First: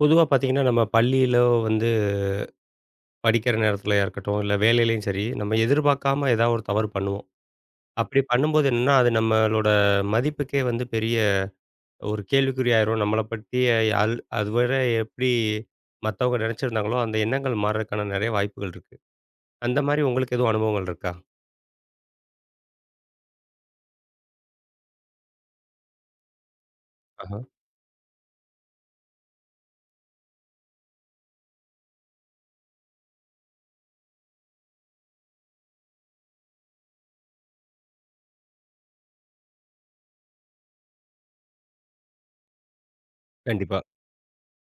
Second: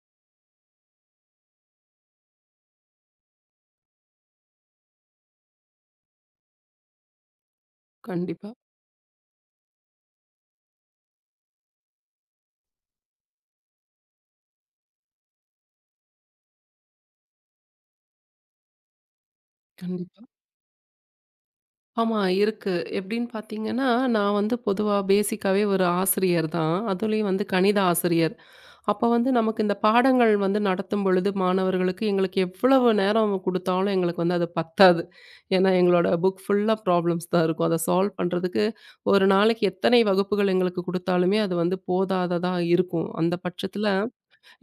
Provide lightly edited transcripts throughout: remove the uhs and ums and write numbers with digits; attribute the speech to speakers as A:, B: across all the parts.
A: பொதுவா பார்த்தீங்கன்னா, நம்ம பள்ளியில வந்து படிக்கிற நேரத்துலயா இருக்கட்டும், இல்ல வேலையிலயும் சரி, நம்ம எதிர்பார்க்காம ஏதாவது ஒரு தவறு பண்ணுவோம். அப்படி
B: கண்டிப்பா,
A: பண்ணும்போது என்னன்னா, அது நம்மளோட மதிப்புக்கே வந்து பெரிய ஒரு கேள்விக்குறியாயிரும். நம்மள பத்தி அதுவரை எப்படி மத்தவங்க நெனச்சிருந்தாங்களோ, அந்த எண்ணங்கள் மாறுறதுக்கான நெறைய வாய்ப்புகள் இருக்கு. அந்த மாரி
B: கண்டிப்பா.
A: உங்களுக்கு எதுவும் அனுபவங்கள் இருக்கா?
B: ஆமா, இருக்கு. எப்படின்னு பார்த்தீங்கன்னா, நான் வந்து பொதுவா பேசிக்காவே ஒரு ஆசிரியர் தான். அதுலயும்
A: ஆஹா,
B: வந்து கணித ஆசிரியர். அப்ப வந்து நமக்கு இந்த பாடங்கள் வந்து நடத்தும் பொழுது மாணவர்களுக்கு எங்களுக்கு எவ்வளவு நேரம் குடுத்தாலும் எங்களுக்கு வந்து அது பத்தாது. ஏன்னா எங்களோட புக் ஃபுல்லா ப்ராப்ளம்ஸ் தான் இருக்கும். அத சால்வ் பண்றதுக்கு ஒரு நாளைக்கு எத்தனை வகுப்புகள் எங்களுக்கு குடுத்தாலுமே அது வந்து போதாததா இருக்கும். அந்த
A: கண்டிப்பா.
B: பட்சத்துல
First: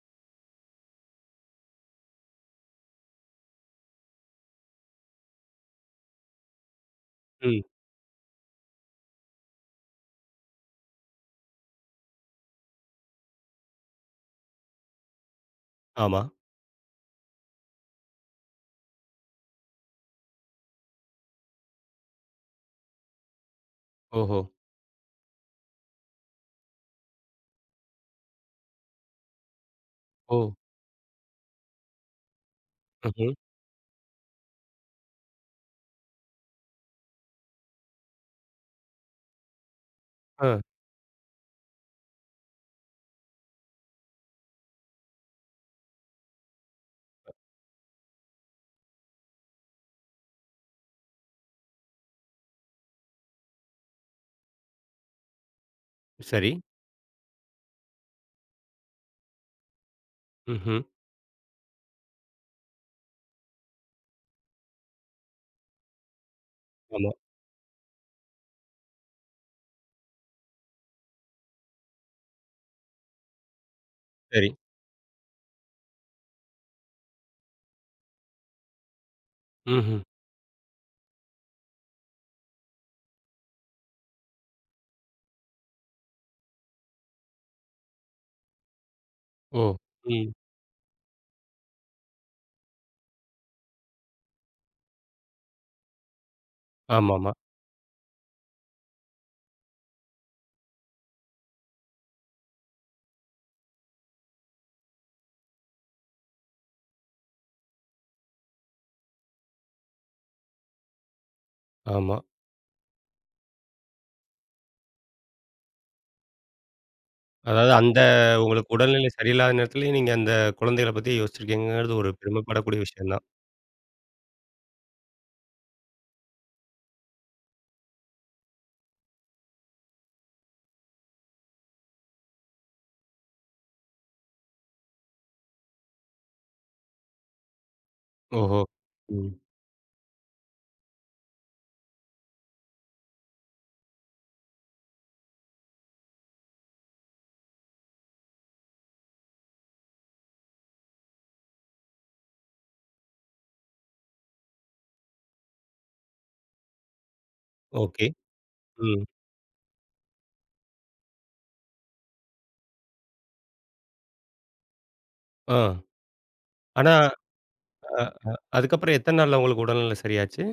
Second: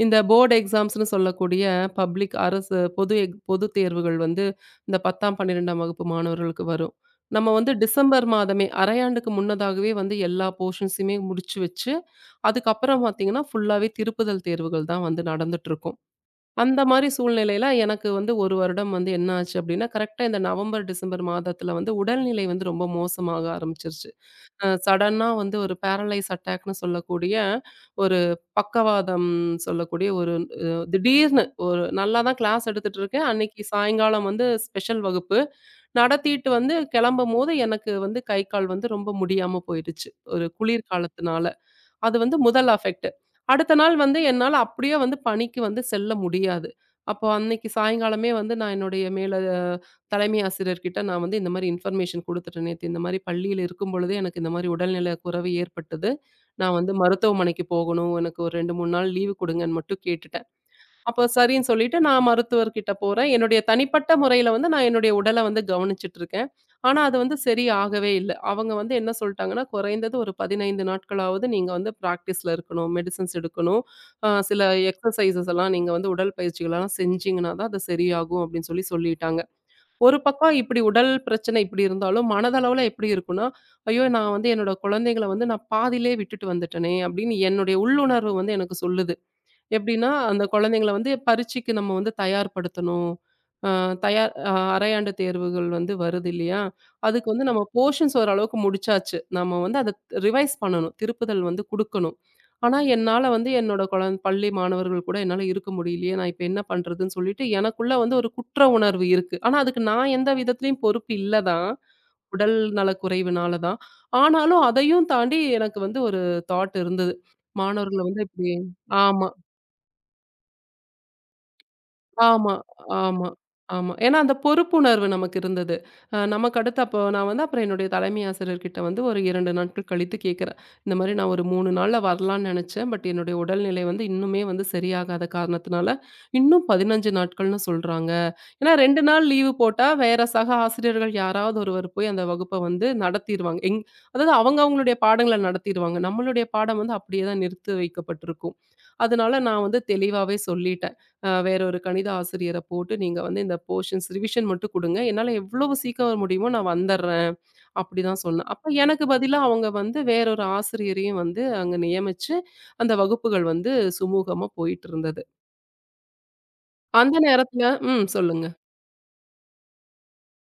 B: இந்த போர்டு எக்ஸாம்ஸ்ன்னு சொல்லக்கூடிய பப்ளிக் அரசு பொது தேர்வுகள் வந்து இந்த 10ஆம், 12ஆம் வகுப்பு மாணவர்களுக்கு வரும். நம்ம
A: ம்.
B: வந்து டிசம்பர் மாதமே அரையாண்டுக்கு முன்னதாகவே வந்து எல்லா போர்ஷன்ஸையுமே முடிச்சு வச்சு, அதுக்கப்புறம் பார்த்தீங்கன்னா, ஃபுல்லாவே திருப்புதல் தேர்வுகள் தான் வந்து நடந்துட்டுருக்கும்.
A: ஆமா.
B: அந்த மாரி சூழ்நிலையில எனக்கு வந்து 1 வருடம் வந்து என்ன ஆச்சு அப்டின்னா, கரெக்ட்டா இந்த நவம்பர், டிசம்பர் மாதத்துல வந்து உடல்நிலை வந்து ரொம்ப மோசமாக ஆரம்பிச்சிருச்சு.
A: ஓஹோ!
B: சடனா வந்து ஒரு பேரலைஸ் அட்டாக்ன்னு சொல்லக்கூடிய, ஒரு பக்கவாதம் சொல்லக்கூடிய ஒரு
A: ஓ!
B: அ திடீர்னு ஒரு நல்லா தான் கிளாஸ் எடுத்துட்டு இருக்கேன்.
A: ம்ஹ்ம்.
B: அன்னைக்கு சாயங்காலம் வந்து ஸ்பெஷல் வகுப்பு. நடத்திட்டு வந்து கிளம்பும்போது எனக்கு வந்து கை, கால் வந்து ரொம்ப முடியாம போயிடுச்சு. ஒரு
A: ஆ.
B: குளிர் காலத்தினால. அது வந்து முதல் அஃபெக்ட். அடுத்த நாள் வந்து என்னால அப்படியே வந்து பணிக்கு வந்து செல்ல முடியாது. அப்போ அன்னைக்கு சாயங்காலமே வந்து நான் என்னுடைய மேல தலைமை ஆசிரியர்கிட்ட நான் வந்து இந்த மாரி இன்ஃபர்மேஷன் குடுத்துட்டேன். நேத்து இந்த மாரி பள்ளியில இருக்கும்பொழுதே எனக்கு இந்த மாரி உடல்நல குறைவு ஏற்பட்டது.
A: சரி.
B: நான் வந்து மருத்துவமனைக்கு போகணும். எனக்கு ஒரு 2, 3 நாள் லீவு குடுங்கன்னு மட்டும் கேட்டுட்டேன்.
A: ம்ஹ்ம்.
B: அப்போ சரின்னு சொல்லிட்டு நான் மருத்துவர்கிட்ட போறேன். என்னுடைய தனிப்பட்ட முறையில வந்து நான் என்னுடைய உடல வந்து கவனிச்சுட்டு இருக்கேன். ஆனா
A: ஆமா.
B: அது வந்து சரி ஆகவே இல்ல. அவங்க வந்து என்ன சொல்ட்டாங்கன்னா, குறைந்தது ஒரு 15 நாட்களாவது நீங்க வந்து பிராக்டிஸ்ல இருக்கணும். மெடிசின்ஸ் எடுக்கணும்.
A: சரி.
B: சில எக்ஸர்சைஸஸ் எல்லாம் நீங்க வந்து உடல் பயிற்சிகள்லாம் செஞ்சீங்கன்னா தான் அது சரியாகும் அப்படின்னு சொல்லிட்டாங்க.
A: ம்ஹ்ம்.
B: ஒரு பக்கம் இப்படி உடல் பிரச்சனை இப்படி இருந்தாலும், மனதளவுல எப்படி இருக்கும்னா, ஐயோ! நான் வந்து என்னோட குழந்தைங்கள வந்து நான் பாதியிலே விட்டுட்டு வந்துட்டேனே அப்படின்னு என்னுடைய உள்ளுணர்வு வந்து எனக்கு சொல்லுது.
A: ஓ!
B: எப்படின்னா,
A: ம்.
B: அந்த குழந்தைங்கள வந்து பரீட்சைக்கு நம்ம வந்து தயார்படுத்தணும். அ தயார் அ அரையாண்டு தேர்வுகள் வந்து வருது இல்லையா? அதுக்கு
A: ஆமாமா.
B: வந்து நம்ம போர்ஷன்ஸ் ஓரளவுக்கு முடிச்சாச்சு. நம்ம வந்து அத ரிவைஸ் பண்ணணும். திருப்புதல் வந்து குடுக்கணும். ஆனா, என்னால வந்து என்னோட குழந் பள்ளி மாணவர்கள் கூட என்னால இருக்க முடியலையே! நான் இப்ப என்ன பண்றதுன்னு சொல்லிட்டு, எனக்குள்ள வந்து ஒரு குற்ற உணர்வு இருக்கு. ஆனா, அதுக்கு நான் எந்த விதத்திலயும் பொறுப்பு இல்ல தான்.
A: ஆமா.
B: உடல் நலக்குறைவுனால தான். ஆனாலும் அதையும் தாண்டி எனக்கு வந்து ஒரு தாட் இருந்தது.
A: அதாவது
B: மாணவர்கள வந்து இப்படி
A: உங்களுக்கு உடல்நிலை
B: ஆமா.
A: சரியில்லாத நேரத்திலயும் நீங்க அந்த குழந்தைகள பத்தி யோசிச்சிருக்கீங்கங்கிறது ஒரு
B: ஆமா,
A: பெருமைப்படக்கூடிய விஷயம் தான்.
B: ஆமா, ஆமா. ஏன்னா அந்த பொறுப்புணர்வு நமக்கு இருந்தது. நமக்கு அடுத்து அப்போ நான் வந்து அப்புறம் என்னுடைய தலைமை ஆசிரியர்கிட்ட வந்து ஒரு 2 நாட்கள் கழித்து கேட்கிறேன். இந்த மாரி நான் ஒரு 3 நாள்ல வரலான்னு நெனச்சேன். பட் என்னுடைய உடல்நிலை வந்து இன்னுமே வந்து சரியாகாத காரணத்தினால, இன்னும் 15 நாட்கள்னு சொல்றாங்க.
A: ஓஹோ!
B: ஏன்னா 2 நாள்
A: ம்.
B: லீவு போட்டா வேற சக ஆசிரியர்கள் யாராவது ஒருவர் போய் அந்த வகுப்ப வந்து நடத்திருவாங்க. அதாவது அவங்க அவங்களுடைய பாடங்கள நடத்திருவாங்க. நம்மளுடைய பாடம் வந்து அப்படியே தான் நிறுத்தி வைக்கப்பட்டிருக்கும். அதனால நான் வந்து தெளிவாவே சொல்லிட்டேன். வேற ஒரு கணித ஆசிரியர போட்டு நீங்க வந்து இந்த போர்ஷன்ஸ் ரிவிஷன் மட்டும் குடுங்க. என்னால எவ்வளவு சீக்கிரம் வர முடியுமோ நான் வந்துர்றேன்.
A: ஓகே.
B: அப்படிதான் சொன்னேன். அப்ப
A: ம்.
B: எனக்கு பதிலா அவங்க வந்து வேற ஒரு ஆசிரியரையும் வந்து அங்க நியமிச்சு, அந்த வகுப்புகள் வந்து சுமூகமா போயிட்டு இருந்தது.
A: ஆ. ஆனா,
B: அந்த நேரத்துல
A: அ
B: ம்
A: அ
B: சொல்லுங்க.
A: அதுக்கப்புறம் எத்தன நாள்ல உங்களுக்கு உடல்நிலை சரியாச்சு?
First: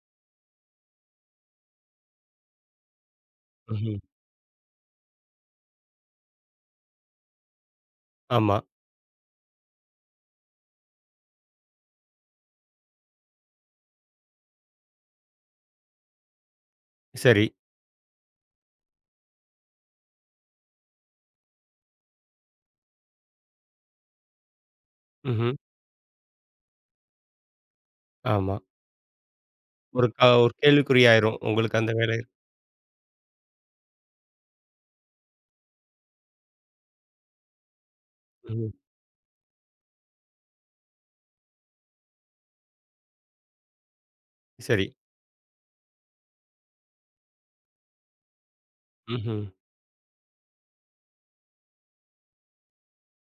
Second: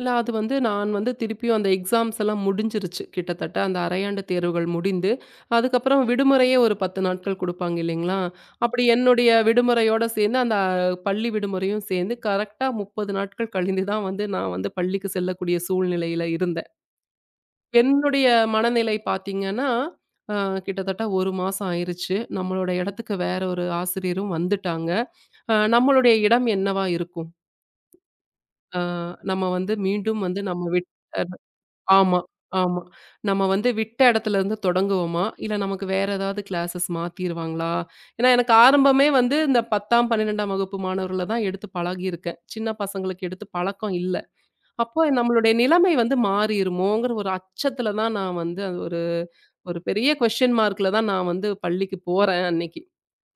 B: இல்ல அது வந்து நான் வந்து திருப்பியும் அந்த எக்ஸாம்ஸ் எல்லாம் முடிஞ்சிருச்சு கிட்டத்தட்ட அந்த
A: ம்ஹ்ம்.
B: அரையாண்டு தேர்வுகள் முடிந்து அதுக்கப்புறம் விடுமுறையே ஒரு 10 நாட்கள் கொடுப்பாங்க இல்லைங்களா.
A: ஆமா.
B: அப்படி என்னுடைய விடுமுறையோட சேர்ந்து அந்த பள்ளி விடுமுறையும் சேர்ந்து கரெக்டாக 30 நாட்கள் கழிந்து தான் வந்து நான் வந்து பள்ளிக்கு செல்லக்கூடிய சூழ்நிலையில இருந்தேன்.
A: சரி.
B: என்னுடைய மனநிலை பார்த்தீங்கன்னா கிட்டத்தட்ட ஒரு மாசம் ஆயிருச்சு. நம்மளோட இடத்துக்கு வேற ஒரு ஆசிரியரும் வந்துட்டாங்க.
A: ம்ஹ்ம்.
B: நம்மளுடைய இடம் என்னவா இருக்கும்.
A: ஆமா.
B: நம்ம வந்து மீண்டும் வந்து
A: ஒரு
B: நம்ம விட்
A: கேள்விக்குறியாயிரும். உங்களுக்கு அந்த வேலை.
B: ஆமா, ஆமா. நம்ம வந்து விட்ட இடத்துலருந்து தொடங்குவோமா? இல்ல நமக்கு வேற ஏதாவது கிளாஸஸ் மாத்திருவாங்களா? ஏன்னா எனக்கு
A: ம்.
B: ஆரம்பமே வந்து இந்த 10ஆம், 12ஆம் வகுப்பு மாணவர்கள தான் எடுத்து பழகியிருக்கேன். சின்ன பசங்களுக்கு எடுத்து பழக்கம் இல்ல.
A: சரி.
B: அப்போ நம்மளுடைய நிலைமை வந்து மாறிருமோங்கிற ஒரு அச்சத்துல தான் நான் வந்து அது ஒரு
A: ம்ஹ்ம்.
B: ஒரு பெரிய கொஸ்டின் மார்க்ல தான் நான் வந்து பள்ளிக்கு போறேன் அன்னைக்கு.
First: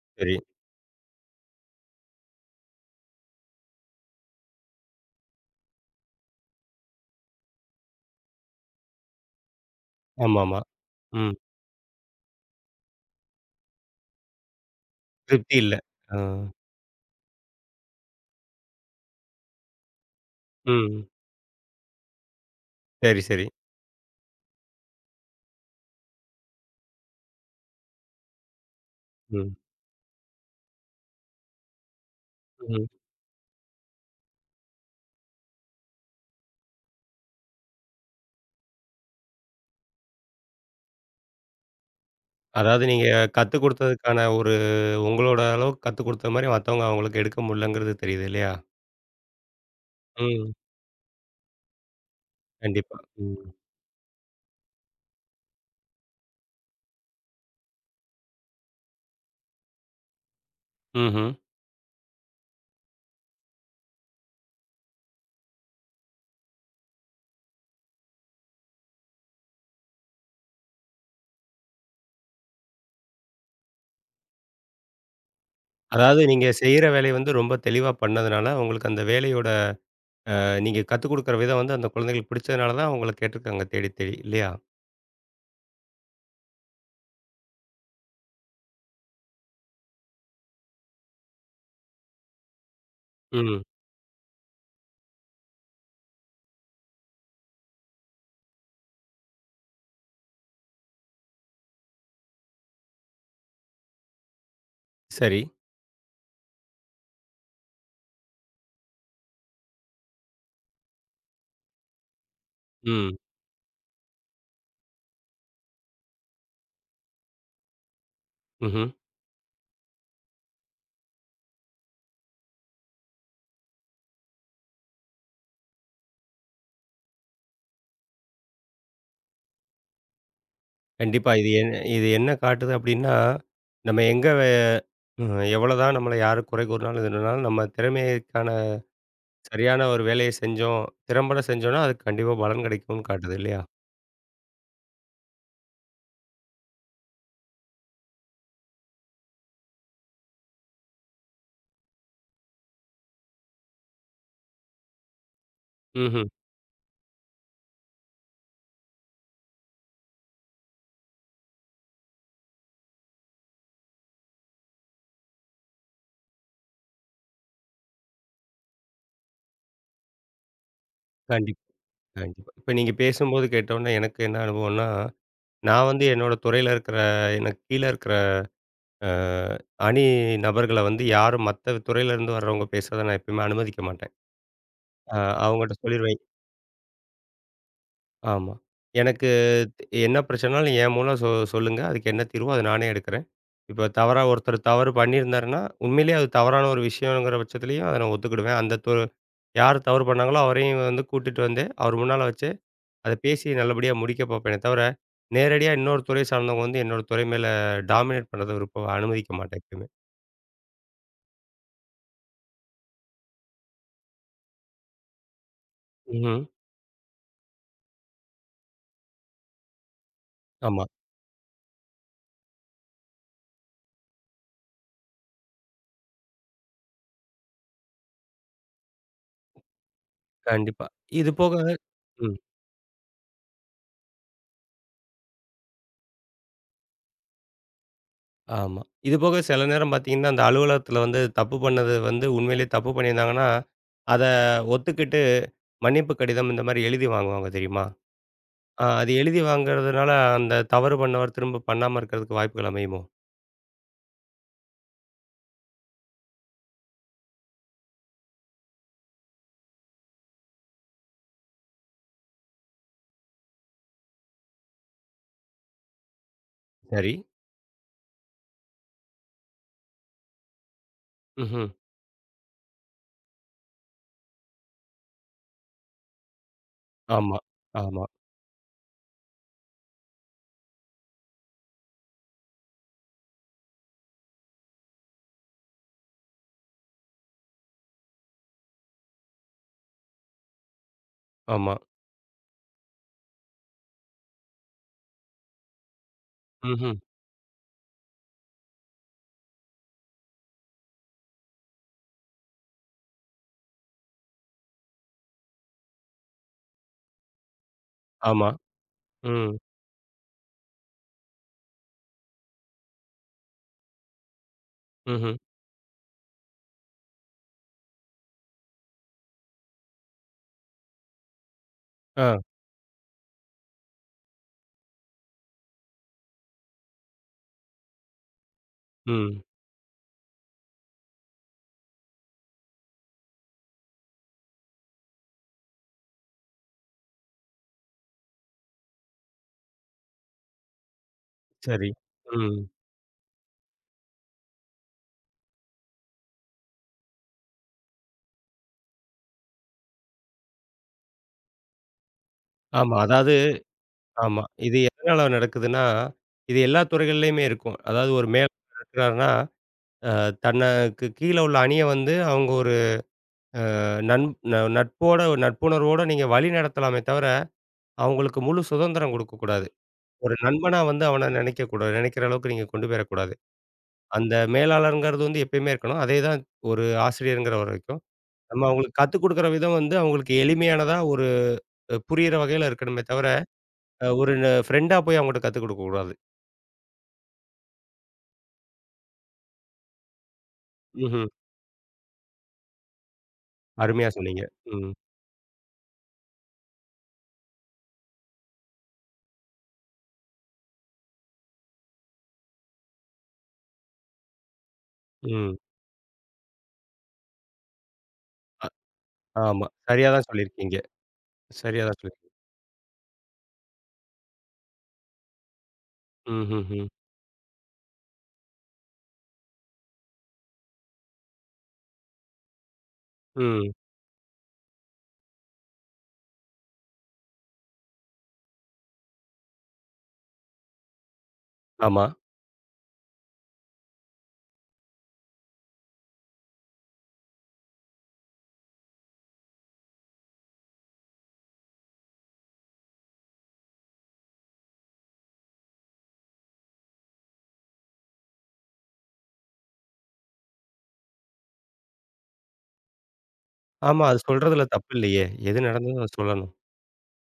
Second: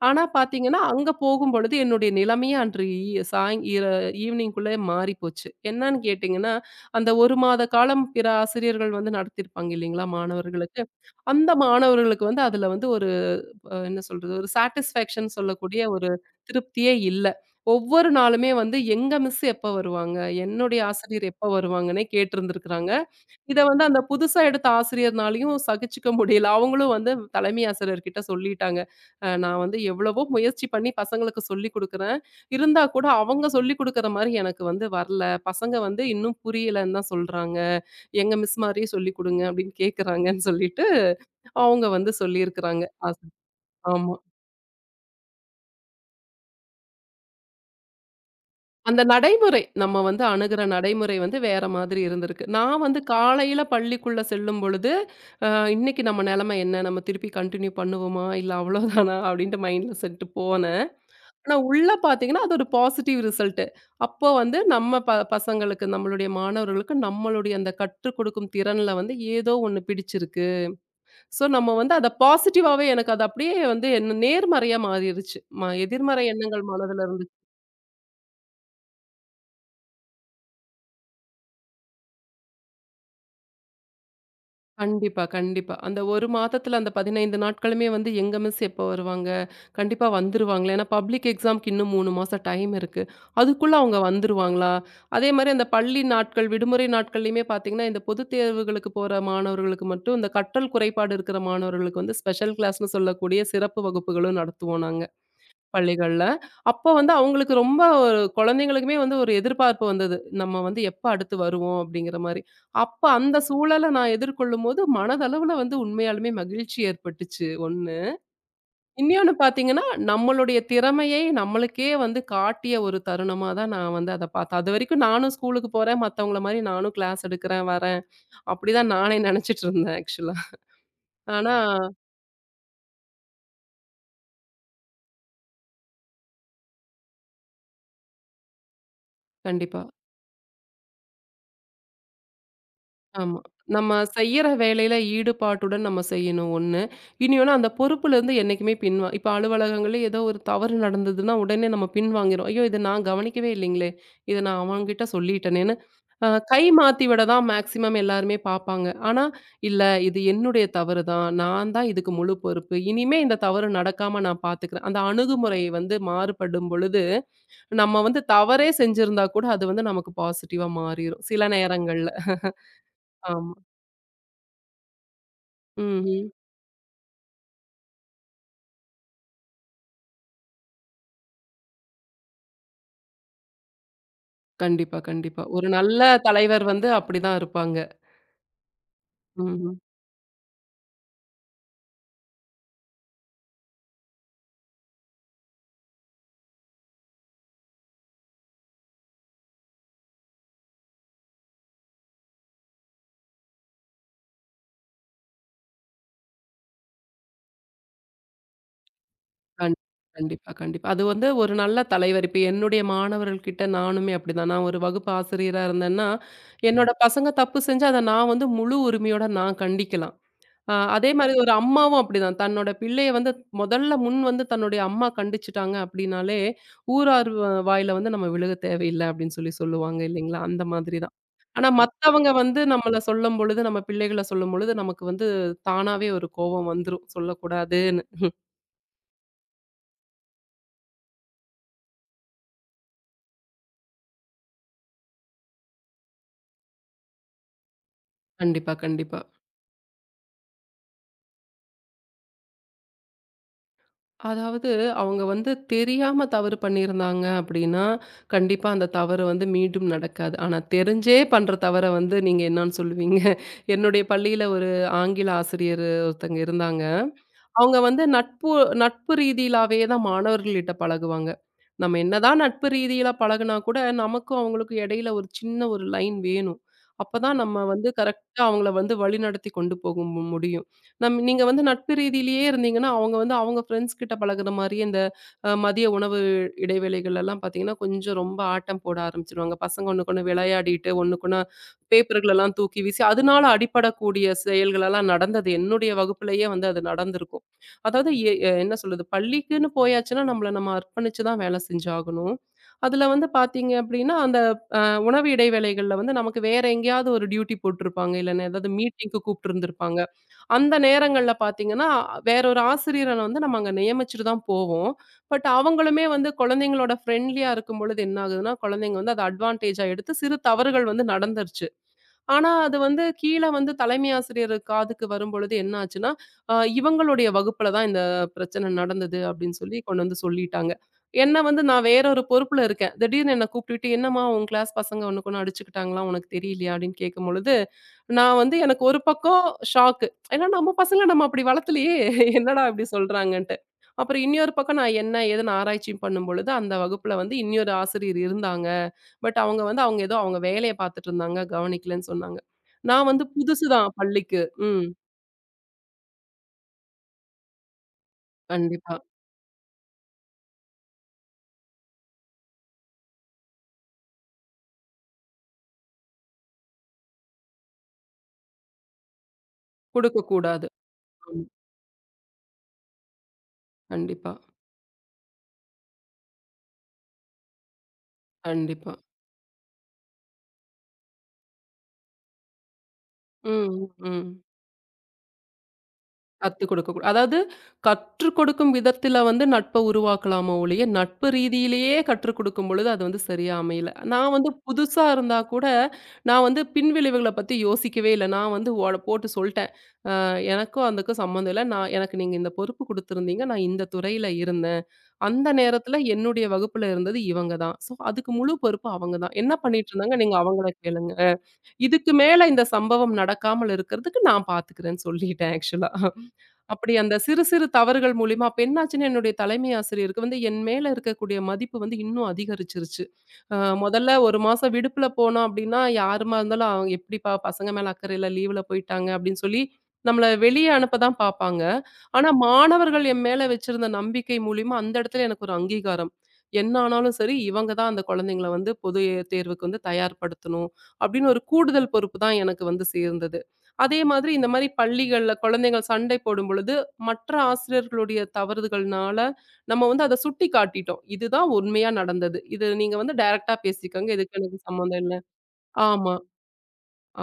B: ஆனா
A: சரி.
B: பாத்தீங்கன்னா, அங்க போகும்பொழுது என்னுடைய நிலைமையே அன்று ஈ சாய் இர ஈவினிங்குள்ளே மாறி போச்சு. என்னன்னு கேட்டீங்கன்னா, அந்த 1 மாத காலம் பிற ஆசிரியர்கள் வந்து நடத்தியிருப்பாங்க இல்லைங்களா?
A: ஆமாமா.
B: மாணவர்களுக்கு.
A: ம்.
B: அந்த மாணவர்களுக்கு வந்து அதுல வந்து ஒரு அ என்ன சொல்றது? ஒரு சாட்டிஸ்ஃபேக்ஷன்
A: திருப்தி இல்ல.
B: சொல்லக்கூடிய ஒரு
A: ஆ.
B: திருப்தியே இல்ல. ஒவ்வொரு நாளுமே வந்து எங்க மிஸ் எப்ப வருவாங்க? என்னுடைய
A: ம்.
B: ஆசிரியர் எப்ப வருவாங்கன்னே கேட்டிருந்திருக்கிறாங்க.
A: சரி, சரி.
B: இத வந்து அந்த புதுசா எடுத்த ஆசிரியர்னாலயும் சகிச்சுக்க முடியல. அவங்களும் வந்து தலைமை ஆசிரியர்கிட்ட சொல்லிட்டாங்க.
A: ம்.
B: நான் வந்து எவ்வளவோ முயற்சி பண்ணி பசங்களுக்கு சொல்லிக் குடுக்குறேன். இருந்தா
A: ம்.
B: கூட அவங்க சொல்லிக் குடுக்குற மாரி எனக்கு வந்து வரல. பசங்க வந்து இன்னும் புரியலன்னு தான் சொல்றாங்க. எங்க மிஸ் மாரியே சொல்லிக் குடுங்க அப்படின்னு கேட்கறாங்கன்னு சொல்லிட்டு அவங்க வந்து
A: அதாவது
B: சொல்லியிருக்கிறாங்க.
A: நீங்க கத்துக்
B: ஆமா.
A: குடுத்ததுக்கான ஒரு உங்களோட அளவுக்கு கத்துக் குடுத்த மாரி மத்தவங்க அவங்களுக்கு எடுக்க முடியலங்கிறது தெரியுது இல்லையா?
B: அந்த நடைமுறை, நம்ம வந்து
A: ம்.
B: அணுகுற நடைமுறை வந்து வேற மாதிரி இருந்திருக்கு. நான்
A: கண்டிப்பா.
B: வந்து
A: ம்.
B: காலையில பள்ளிக்குள்ள செல்லும்பொழுது, அ இன்னைக்கு நம்ம நெலைமை என்ன? நம்ம திருப்பி கன்டின்யூ பண்ணுவோமா? இல்ல அவ்வளோதானா? அப்படின்ட்டு மைண்ட்ல செட்டு போனேன்.
A: ம்ஹ்ம்.
B: ஆனா உள்ள பார்த்தீங்கன்னா, அது ஒரு பாசிட்டிவ் ரிசல்ட்டு. அப்போ வந்து நம்ம ப பசங்களுக்கு, நம்மளுடைய மாணவர்களுக்கு நம்மளுடைய அந்த கற்றுக் கொடுக்கும் திறன்ல வந்து ஏதோ ஒண்ணு பிடிச்சிருக்கு. ஸோ நம்ம வந்து அத பாசிட்டிவாவே எனக்கு அது அப்படியே வந்து என்ன நேர்மறையா மாறிருச்சு.
A: அதாவது
B: எதிர்மறை
A: நீங்க
B: எண்ணங்கள்
A: செய்ற
B: மனதுல
A: வேலைய
B: இருந்துச்சு.
A: வந்து ரொம்ப தெளிவா பண்ணதுனால, உங்களுக்கு அந்த வேலையோட நீங்க கத்துக் குடுக்குற விதம் வந்து அந்த குழந்தைகளுக்கு பிடிச்சதுனால தான் அவங்கள கேட்டுருக்காங்க தேடி தேடி இல்லையா?
B: கண்டிப்பா, கண்டிப்பா. அந்த 1 மாதத்துல அந்த 15 நாட்களுமே வந்து எங்க மிஸ் எப்போ வருவாங்க? கண்டிப்பா வந்துருவாங்களா? ஏன்னா பப்ளிக் எக்ஸாம்க்கு இன்னும் 3 மாசம் டைம் இருக்கு.
A: ம்.
B: அதுக்குள்ள அவங்க வந்துருவாங்களா? அதே மாரி அந்த பள்ளி நாட்கள், விடுமுறை நாட்கள்லயுமே பார்த்தீங்கன்னா, இந்த பொதுத் தேர்வுகளுக்கு போற மாணவர்களுக்கு மட்டும் இந்த கற்றல் குறைபாடு இருக்கிற மாணவர்களுக்கு வந்து ஸ்பெஷல் கிளாஸ்ன்னு சொல்லக்கூடிய சிறப்பு வகுப்புகளும் நடத்துவோம் நாங்க.
A: சரி.
B: பள்ளிகள்ல. அப்போ வந்து அவங்களுக்கு ரொம்ப ஒரு குழந்தைங்களுக்குமே வந்து ஒரு எதிர்பார்ப்பு வந்தது. நம்ம வந்து எப்ப அடுத்து வருவோம் அப்படிங்கிற மாரி. அப்ப
A: ம்.
B: அந்த சூழல நான் எதிர்கொள்ளும்போது மனதளவுல வந்து உண்மையாலுமே மகிழ்ச்சி ஏற்பட்டுச்சு, ஒண்ணு.
A: ம்ஹ்ம்.
B: இன்னொன்னு பார்த்தீங்கன்னா, நம்மளுடைய திறமையை நம்மளுக்கே வந்து காட்டிய ஒரு தருணமா தான் நான் வந்து அத பார்த்தேன். அதுவரைக்கும் நானும் ஸ்கூலுக்கு போறேன், மத்தவங்கள மாரி நானும் கிளாஸ் எடுக்கிறேன், வரேன். அப்படிதான் நானே நெனச்சிட்டு இருந்தேன் ஆக்சுவலா.
A: கண்டிப்பா.
B: ஆனா
A: இது என்ன காட்டுது அப்டின்னா, நம்ம எங்க வே ம் எவ்வளோதான் நம்மள யாரு குறை கூறினாலும், இதுனாலும் நம்ம திறமைக்கான
B: கண்டிப்பா.
A: சரியான ஒரு வேலைய செஞ்சோம், திறம்பட செஞ்சோம்னா, அதுக்கு கண்டிப்பா பலன் கிடைக்கும்னு காட்டுது
B: ஆமா.
A: இல்லையா?
B: நம்ம செய்யற வேலையில ஈடுபாட்டுடன் நம்ம செய்யணும் ஒண்ணு. இனியொன்னு அந்த பொறுப்புலேருந்து என்னைக்குமே இப்ப அலுவலகங்கள்ல ஏதோ ஒரு தவறு நடந்ததுன்னா, உடனே நம்ம பின்வாங்கிறோம். "ஐயோ! இத நான் கவனிக்கவே இல்லைங்களே! இத நான் அவன்கிட்ட சொல்லிட்டனேன்னு"
A: ம்ஹ்ம்.
B: கை மாத்தி விட தான் மேக்ஸிமம் எல்லாருமே பார்ப்பாங்க. ஆனா, "இல்ல இது என்னுடைய தவறு தான். நான் தான் இதுக்கு முழு பொறுப்பு. இனிமே இந்த தவறு நடக்காம நான் பார்த்துக்கிறேன்." அந்த அணுகுமுறை வந்து மாறுபடும் பொழுது, நம்ம வந்து தவறே செஞ்சிருந்தா கூட, அது வந்து நமக்கு பாசிட்டிவா மாறிரும். சில
A: கண்டிப்பா,
B: நேரங்கள்ல.
A: கண்டிப்பா. இப்ப நீங்க பேசும்போது
B: ஆமா.
A: கேட்டோனே எனக்கு என்ன அனுபவம்னா, நான் வந்து
B: ம்ஹ்ம்.
A: என்னோட துறையில இருக்கிற எனக்கு கீழ இருக்கிற அ அணி நபர்கள வந்து யாரும் மத்த துறையில இருந்து வர்றவங்க பேசுறத நான் எப்பயுமே அனுமதிக்க மாட்டேன்.
B: கண்டிப்பா,
A: அ
B: கண்டிப்பா. ஒரு
A: அவங்கட்ட
B: நல்ல
A: சொல்லிருவேன்.
B: தலைவர் வந்து அப்படிதான் இருப்பாங்க.
A: ஆமா. எனக்கு
B: ம்ஹ்ம்.
A: என்ன பிரச்சனைனாலும் என் மூலம் சொல்லுங்க. அதுக்கு என்ன தீர்வோ அத நானே எடுக்கிறேன். இப்ப தவறா ஒருத்தர் தவறு பண்ணியிருந்தாருன்னா, உண்மையிலேயே அது தவறான ஒரு விஷயங்கிற பட்சத்திலயும் அத நான் ஒத்துக்கிடுவேன். அந்த தொ யார் தவறு பண்ணாங்களோ அவரையும் வந்து கூட்டிட்டு வந்து, அவர் முன்னால வச்சு அத பேசி நல்லபடியா முடிக்க பார்ப்பேனே தவிர, நேரடியா இன்னொரு துறை சார்ந்தவங்க வந்து என்னோட துறை மேல டாமினேட் பண்றத அனுமதிக்க மாட்டேன்
B: கண்
A: எப்பயுமே.
B: கண்டிப்பா, கண்டிப்பா. அது வந்து ஒரு நல்ல தலைவர். இப்ப என்னுடைய மாணவர்கள்கிட்ட நானுமே அப்படிதான். நான் ஒரு வகுப்பு ஆசிரியரா இருந்தேன்னா, ம்.
A: ம்ஹ்ம்.
B: என்னோட பசங்க தப்பு செஞ்சா, அத நான் வந்து முழு உரிமையோட நான் கண்டிக்கலாம்.
A: ஆமா.
B: அதே மாரி ஒரு அம்மாவும் அப்படிதான். தன்னோட பிள்ளைய வந்து முதல்ல முன் வந்து தன்னுடைய அம்மா கண்டிச்சுட்டாங்க அப்படின்னாலே, ஊரார் வ வாயில வந்து நம்ம விழுக தேவையில்ல அப்படின்னு சொல்லுவாங்க இல்லைங்களா? அந்த
A: கண்டிப்பா.
B: மாதிரி தான்.
A: இது போக.
B: ஆனா மத்தவங்க
A: ம்.
B: வந்து நம்மள சொல்லும்பொழுது, நம்ம பிள்ளைகள சொல்லும்பொழுது, நமக்கு வந்து தானாவே ஒரு கோபம் வந்துரும் சொல்லக்கூடாதுன்னு.
A: ஆமா. இதுபோக சில நேரம் பார்த்தீங்கன்னா, அந்த அலுவலகத்தில வந்து தப்பு பண்ணது வந்து உண்மையிலேயே தப்பு பண்ணியிருந்தாங்கன்னா, அத ஒத்துக்கிட்டு மன்னிப்பு கடிதம் இந்த மாரி எழுதி வாங்குவாங்க தெரியுமா?
B: கண்டிப்பா,
A: அது
B: கண்டிப்பா.
A: எழுதி வாங்குறதுனால அந்த தவறு பண்ணவர் திரும்ப பண்ணாம இருக்கிறதுக்கு வாய்ப்புகள் அமையுமோ?
B: அதாவது அவங்க வந்து தெரியாம தவறு பண்ணியிருந்தாங்க அப்படின்னா, கண்டிப்பா அந்த தவறு வந்து மீண்டும் நடக்காது. ஆனா தெரிஞ்சே பண்ற தவற வந்து நீங்க என்னான்னு சொல்லுவீங்க? என்னுடைய பள்ளியில ஒரு ஆங்கில ஆசிரியர் ஒருத்தங்க இருந்தாங்க.
A: சரி.
B: அவங்க வந்து நட்பு நட்பு ரீதியிலாவே தான் மாணவர்கள்ட்ட பழகுவாங்க.
A: ம்ஹ்ம்.
B: நம்ம என்னதான் நட்பு ரீதியில பழகுனா கூட, நமக்கும் அவங்களுக்கும் இடையில ஒரு சின்ன ஒரு லைன் வேணும்.
A: ஆமா,
B: அப்பதான் நம்ம வந்து
A: ஆமா,
B: கரெக்ட்டா அவங்கள வந்து வழிநடத்தி கொண்டு போக முடியும். நீங்க வந்து நட்பு ரீதியிலேயே இருந்தீங்கன்னா, அவங்க வந்து அவங்க ஃப்ரெண்ட்ஸ் கிட்ட பழகுற மாரியே இந்த மதிய உணவு இடைவேளைகள் எல்லாம் பார்த்தீங்கன்னா, கொஞ்சம் ரொம்ப ஆட்டம் போட ஆரம்பிச்சுருவாங்க. பசங்க ஒண்ணுக்கொண்ணு விளையாடிட்டு, ஒண்ணுக்கொண்ணு
A: ஆமா.
B: பேப்பர்களெல்லாம் தூக்கி வீசி, அதனால அடிபடக்கூடிய செயல்களெல்லாம் நடந்தது. என்னுடைய வகுப்பிலேயே வந்து அது
A: ம்ஹ்ம்.
B: நடந்திருக்கும். அதாவது என்ன சொல்றது? பள்ளிக்குன்னு போயாச்சுன்னா நம்மள நம்ம அர்ப்பணிச்சு தான் வேலை செஞ்சாகணும். அதுல வந்து பாத்தீங்க அப்படின்னா அந்த உணவு இடைவேளைகள்ல வந்து நமக்கு வேற எங்கேயாவது ஒரு டியூட்டி போட்டிருப்பாங்க இல்லைன்னா
A: ஆமா.
B: ஏதாவது மீட்டிங்க்கு கூப்பிட்டு
A: ம்.
B: இருந்திருப்பாங்க. அந்த நேரங்கள்ல பாத்தீங்கன்னா வேற ஒரு ஆசிரியரை வந்து நம்ம அங்க நியமிச்சுட்டு தான் போவோம்.
A: ம்ஹ்ம்.
B: பட் அவங்களுமே வந்து குழந்தைங்களோட ஃப்ரெண்ட்லியா இருக்கும் பொழுது என்ன ஆகுதுன்னா குழந்தைங்க வந்து அதை அட்வான்டேஜா எடுத்து சிறு தவறுகள் வந்து நடந்துருச்சு.
A: ஆ.
B: ஆனா, அது வந்து கீழ வந்து தலைமை ஆசிரியர் காதுக்கு வரும்பொழுது என்ன ஆச்சுன்னா, இவங்களுடைய வகுப்புல தான் இந்த பிரச்சனை நடந்தது
A: ம்.
B: அப்படின்னு சொல்லி கொண்டு வந்து சொல்லிட்டாங்க. என்ன வந்து நான் வேற ஒரு பொறுப்புல இருக்கேன். திடீர்னு என்ன கூப்பிட்டுட்டு, "என்னம்மா உன் கிளாஸ் பசங்க ஒண்ணுக்கு ஒண்ணு அடிச்சுக்கிட்டாங்களா? உனக்கு தெரியலையா?" அப்படின்னு கேட்கும்பொழுது, நான் வந்து எனக்கு ஒரு பக்கம் ஷாக்கு. ஏன்னா நம்ம பசங்கள நம்ம அப்படி
A: சரி.
B: வளர்த்தலையே!
A: ம்.
B: என்னடா இப்படி சொல்றாங்கன்ட்டு. அப்புறம் இன்னொரு பக்கம் நான் என்ன, ஏதுன்னு ஆராய்ச்சியும் பண்ணும்பொழுது, அந்த வகுப்புல வந்து இன்னொரு ஆசிரியர் இருந்தாங்க. பட் அவங்க வந்து அவங்க ஏதோ அவங்க வேலைய பார்த்துட்டு இருந்தாங்க, கவனிக்கலன்னு சொன்னாங்க.
A: ஆமா.
B: நான் வந்து
A: அதாவது.
B: புதுசு தான்
A: ஆமா.
B: பள்ளிக்கு.
A: இது
B: ம்.
A: எதனால நடக்குதுன்னா, இது எல்லா துறைகள்லயுமே இருக்கும். அதாவது ஒரு மேலாளர்
B: கண்டிப்பா.
A: இருக்கிறாருன்னா, அ தனக்கு கீழ உள்ள அணிய வந்து அவங்க ஒரு நண் ந நட்போட நட்புணர்வோட நீங்க வழி நடத்தலாமே தவிர, அவங்களுக்கு முழு சுதந்திரம் குடுக்கக்கூடாது. ஒரு
B: குடுக்கக்கூடாது.
A: நண்பனா வந்து அவன
B: ஆமா.
A: நினைக்கக்கூடாது. நினைக்கிற அளவுக்கு நீங்க கொண்டு போயிறக்கூடாது.
B: கண்டிப்பா,
A: அந்த மேலாளர்ங்கிறது வந்து எப்பயுமே இருக்கணும். அதே தான் ஒரு ஆசிரியர்ங்கிற வரைக்கும். நம்ம
B: கண்டிப்பா.
A: அவங்களுக்கு கத்துக் குடுக்குற விதம் வந்து அவங்களுக்கு எளிமையானதா ஒரு புரியிற வகையில இருக்கணுமே தவிர,
B: ம்,
A: ஒரு
B: ம்.
A: ஃப்ரெண்டா போய் அவங்கட்ட கத்துக் குடுக்கக்கூடாது.
B: கத்துக் கொடுக்கக்கூட அதாவது கற்றுக் கொடுக்கும் விதத்தில வந்து நட்ப உருவாக்கலாமோ ஒழிய,
A: ம்ஹ்ம்.
B: நட்பு ரீதியிலேயே கற்றுக் கொடுக்கும் பொழுது அது வந்து சரியா அமையல.
A: அருமையா
B: நான்
A: சொன்னீங்க.
B: வந்து
A: ம்.
B: புதுசா இருந்தா கூட, நான் வந்து பின்விளைவுகள பத்தி யோசிக்கவே இல்ல. நான் வந்து ஓட போட்டு சொல்ட்டேன். எனக்கும் அதுக்கும் சம்மந்தம் இல்ல. நான் எனக்கு நீங்க இந்த பொறுப்பு குடுத்துருந்தீங்க. நான் இந்த துறையில இருந்தேன். அந்த
A: ம்.
B: நேரத்துல என்னுடைய வகுப்புல இருந்தது இவங்க தான். ஸோ, அதுக்கு முழு பொறுப்பு அவங்க தான். என்ன
A: ஆமா.
B: பண்ணிட்டு
A: சரியா
B: இருந்தாங்க
A: தான்
B: நீங்க அவங்கள
A: சொல்லியிருக்கீங்க.
B: கேளுங்க.
A: சரியா தான்
B: இதுக்கு
A: சொல்லியிருக்கீங்க.
B: மேல இந்த சம்பவம் நடக்காமல் இருக்கிறதுக்கு நான் பார்த்துக்கிறேன்னு சொல்லிட்டேன் ஆக்சுவலா.
A: ம்ஹ்ஹ்ம். ம்.
B: அப்படி அந்த சிறு சிறு தவறுகள் மூலியமா அப்ப என்னாச்சுன்னா, என்னுடைய தலைமை ஆசிரியருக்கு வந்து என் மேல இருக்கக்கூடிய மதிப்பு வந்து இன்னும் அதிகரிச்சிருச்சு. அ
A: ம். ம்.
B: முதல்ல 1 மாசம் விடுப்புல போனோம் அப்படின்னா, யாருமா இருந்தாலும் அவங்க "எப்படிப்பா பசங்க மேல அக்கறை இல்ல, லீவுல போயிட்டாங்க" அப்படின்னு சொல்லி நம்மள வெளிய அனுப்ப தான் பார்ப்பாங்க.
A: ஆமா.
B: ஆனா மாணவர்கள் என் மேல வச்சிருந்த நம்பிக்கை மூலியமா அந்த இடத்துல எனக்கு ஒரு அங்கீகாரம். என்ன ஆனாலும் சரி, இவங்க தான் அந்த குழந்தைங்கள வந்து பொது தேர்வுக்கு வந்து தயார்படுத்தணும் அப்படின்னு ஒரு கூடுதல் பொறுப்பு தான் எனக்கு வந்து சேர்ந்தது. அதே மாதிரி இந்த மாதிரி பள்ளிகள்ல குழந்தைகள் சண்டை போடும் பொழுது, மற்ற ஆசிரியர்களுடைய தவறுகள்னால, நம்ம வந்து அத சுட்டி காட்டிட்டோம். இதுதான் உண்மையா நடந்தது. இது நீங்க வந்து டைரக்ட்டா
A: ஆமா.
B: பேசிக்கங்க.
A: அது
B: இதுக்கு எனக்கு
A: சொல்றதுல தப்பு
B: சம்மந்தம் இல்ல.
A: இல்லையே! எது நடந்ததோ அத
B: ஆமா,
A: சொல்லணும்.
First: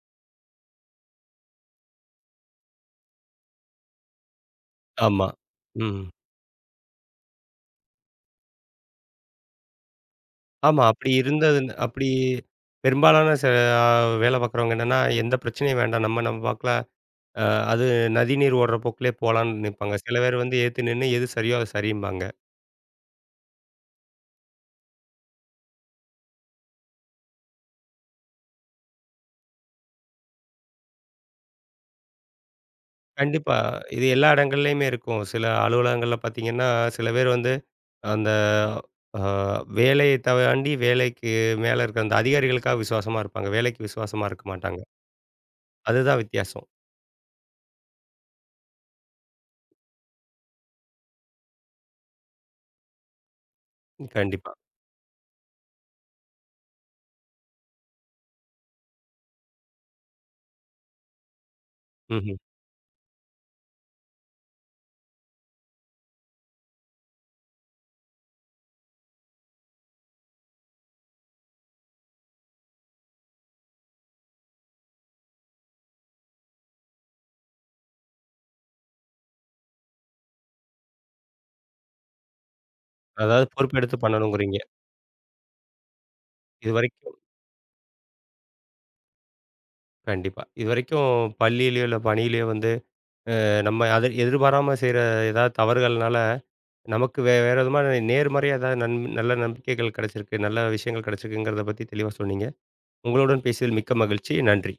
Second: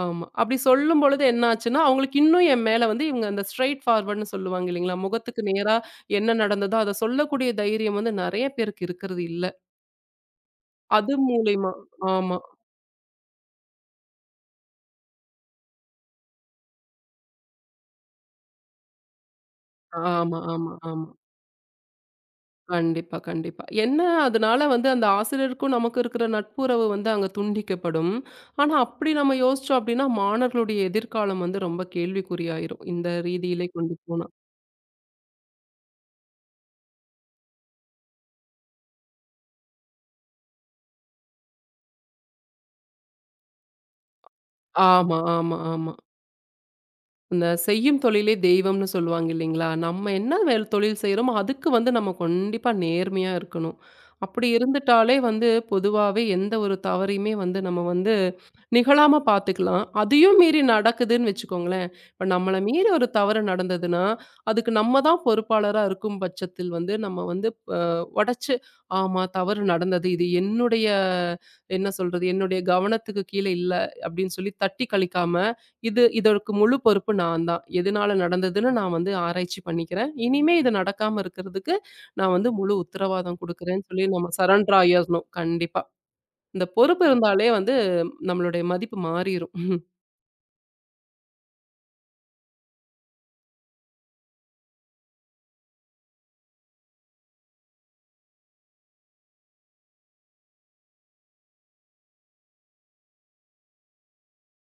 B: ஆமா. அப்படி சொல்லும் பொழுது என்ன ஆச்சுன்னா, அவங்களுக்கு இன்னும் என் மேல வந்து இவங்க அந்த ஸ்ட்ரெய்ட் ஃபார்வர்ட்ன்னு சொல்லுவாங்க இல்லைங்களா?
A: ஆமா.
B: முகத்துக்கு நேரா
A: ம்.
B: என்ன நடந்ததோ அத சொல்லக்கூடிய தைரியம் வந்து நெறைய பேருக்கு இருக்கிறது இல்ல.
A: ஆமா.
B: அது மூலியமா
A: அப்படி
B: ஆமா,
A: பெரும்பாலான ச அ வேலை பார்க்குறவங்க என்னன்னா, எந்த பிரச்சனையும் வேண்டாம். நம்ம நம்ம பாக்கல. அ அது நதிநீர் ஓடுற போக்குலயே போலான்னு நிப்பாங்க. சில
B: ஆமா,
A: பேர் வந்து
B: ஆமா,
A: எதிர்த்து
B: ஆமா.
A: நின்னு எது சரியோ அது சரிம்பாங்க.
B: கண்டிப்பா, கண்டிப்பா. என்ன அதனால வந்து அந்த ஆசிரியருக்கும் நமக்கு இருக்கிற நட்புறவு வந்து அங்க துண்டிக்கப்படும். ஆனா, அப்படி நம்ம யோசிச்சோம் அப்படின்னா, மாணவர்களுடைய எதிர்காலம் வந்து ரொம்ப கேள்விக்குறியாயிரும். இந்த
A: கண்டிப்பா.
B: ரீதியிலே கொண்டு
A: இது எல்லா
B: போனா.
A: இடங்கள்லயுமே இருக்கும். சில அலுவலகங்கள்ல பார்த்தீங்கன்னா, சில பேர் வந்து அந்த அ வேலைய தாண்டி வேலைக்கு மேல இருக்க அந்த அதிகாரிகளுக்காக விசுவாசமா இருப்பாங்க. வேலைக்கு விசுவாசமா இருக்க மாட்டாங்க.
B: ஆமா, ஆமா, ஆமா.
A: அதுதான் வித்தியாசம்.
B: இந்த செய்யும் தொழிலே தெய்வம்னு சொல்லுவாங்க இல்லைங்களா? நம்ம என்ன வேல் தொழில் செய்றோமோ, அதுக்கு வந்து நம்ம கண்டிப்பா நேர்மையா இருக்கணும். அப்படி
A: கண்டிப்பா.
B: இருந்துட்டாலே வந்து பொதுவாவே எந்த ஒரு தவறையுமே வந்து நம்ம வந்து நிகழாம பார்த்துக்கலாம். அதையும் மீறி நடக்குதுன்னு வச்சுக்கோங்களேன், இப்ப
A: ம்ஹ்ம்.
B: நம்மள மீறி ஒரு தவறு நடந்ததுன்னா, அதுக்கு நம்ம தான் பொறுப்பாளரா இருக்கும் பட்சத்தில் வந்து நம்ம வந்து அ உடைச்சு, "ஆமா தவறு நடந்தது. இது என்னுடைய என்ன சொல்றது? என்னுடைய கவனத்துக்கு கீழ இல்ல." அப்படின்னு சொல்லி தட்டி கழிக்காம, இதற்கு முழு பொறுப்பு நான் தான். எதனால நடந்ததுன்னு நான் வந்து ஆராய்ச்சி பண்ணிக்கிறேன். இனிமே இது நடக்காம இருக்கிறதுக்கு நான் வந்து முழு உத்தரவாதம்
A: அதாவது
B: குடுக்குறேன்னு"
A: பொறுப்பெடுத்து
B: சொல்லி நம்ம
A: பண்ணணுங்கிறீங்க.
B: சரண்டர் ஆயிரணும். கண்டிப்பா. இந்த பொறுப்பு
A: இதுவரைக்கும்.
B: இருந்தாலே வந்து நம்மளுடைய மதிப்பு மாறிரும்.
A: கண்டிப்பா. இதுவரைக்கும் பள்ளியிலயோ, இல்ல பணியிலயோ வந்து, நம்ம அத எதிர்பாராம செய்ற ஏதாவது தவறுகள்னால, நமக்கு வேற விதமான நேர்மறையா ஏதாவது நல்ல நம்பிக்கைகள் கிடைச்சிருக்கு, நல்ல விஷயங்கள் கிடைச்சிருக்குங்கிறத பத்தி தெளிவா சொன்னீங்க. உங்களுடன் பேசியதில் மிக்க மகிழ்ச்சி. நன்றி.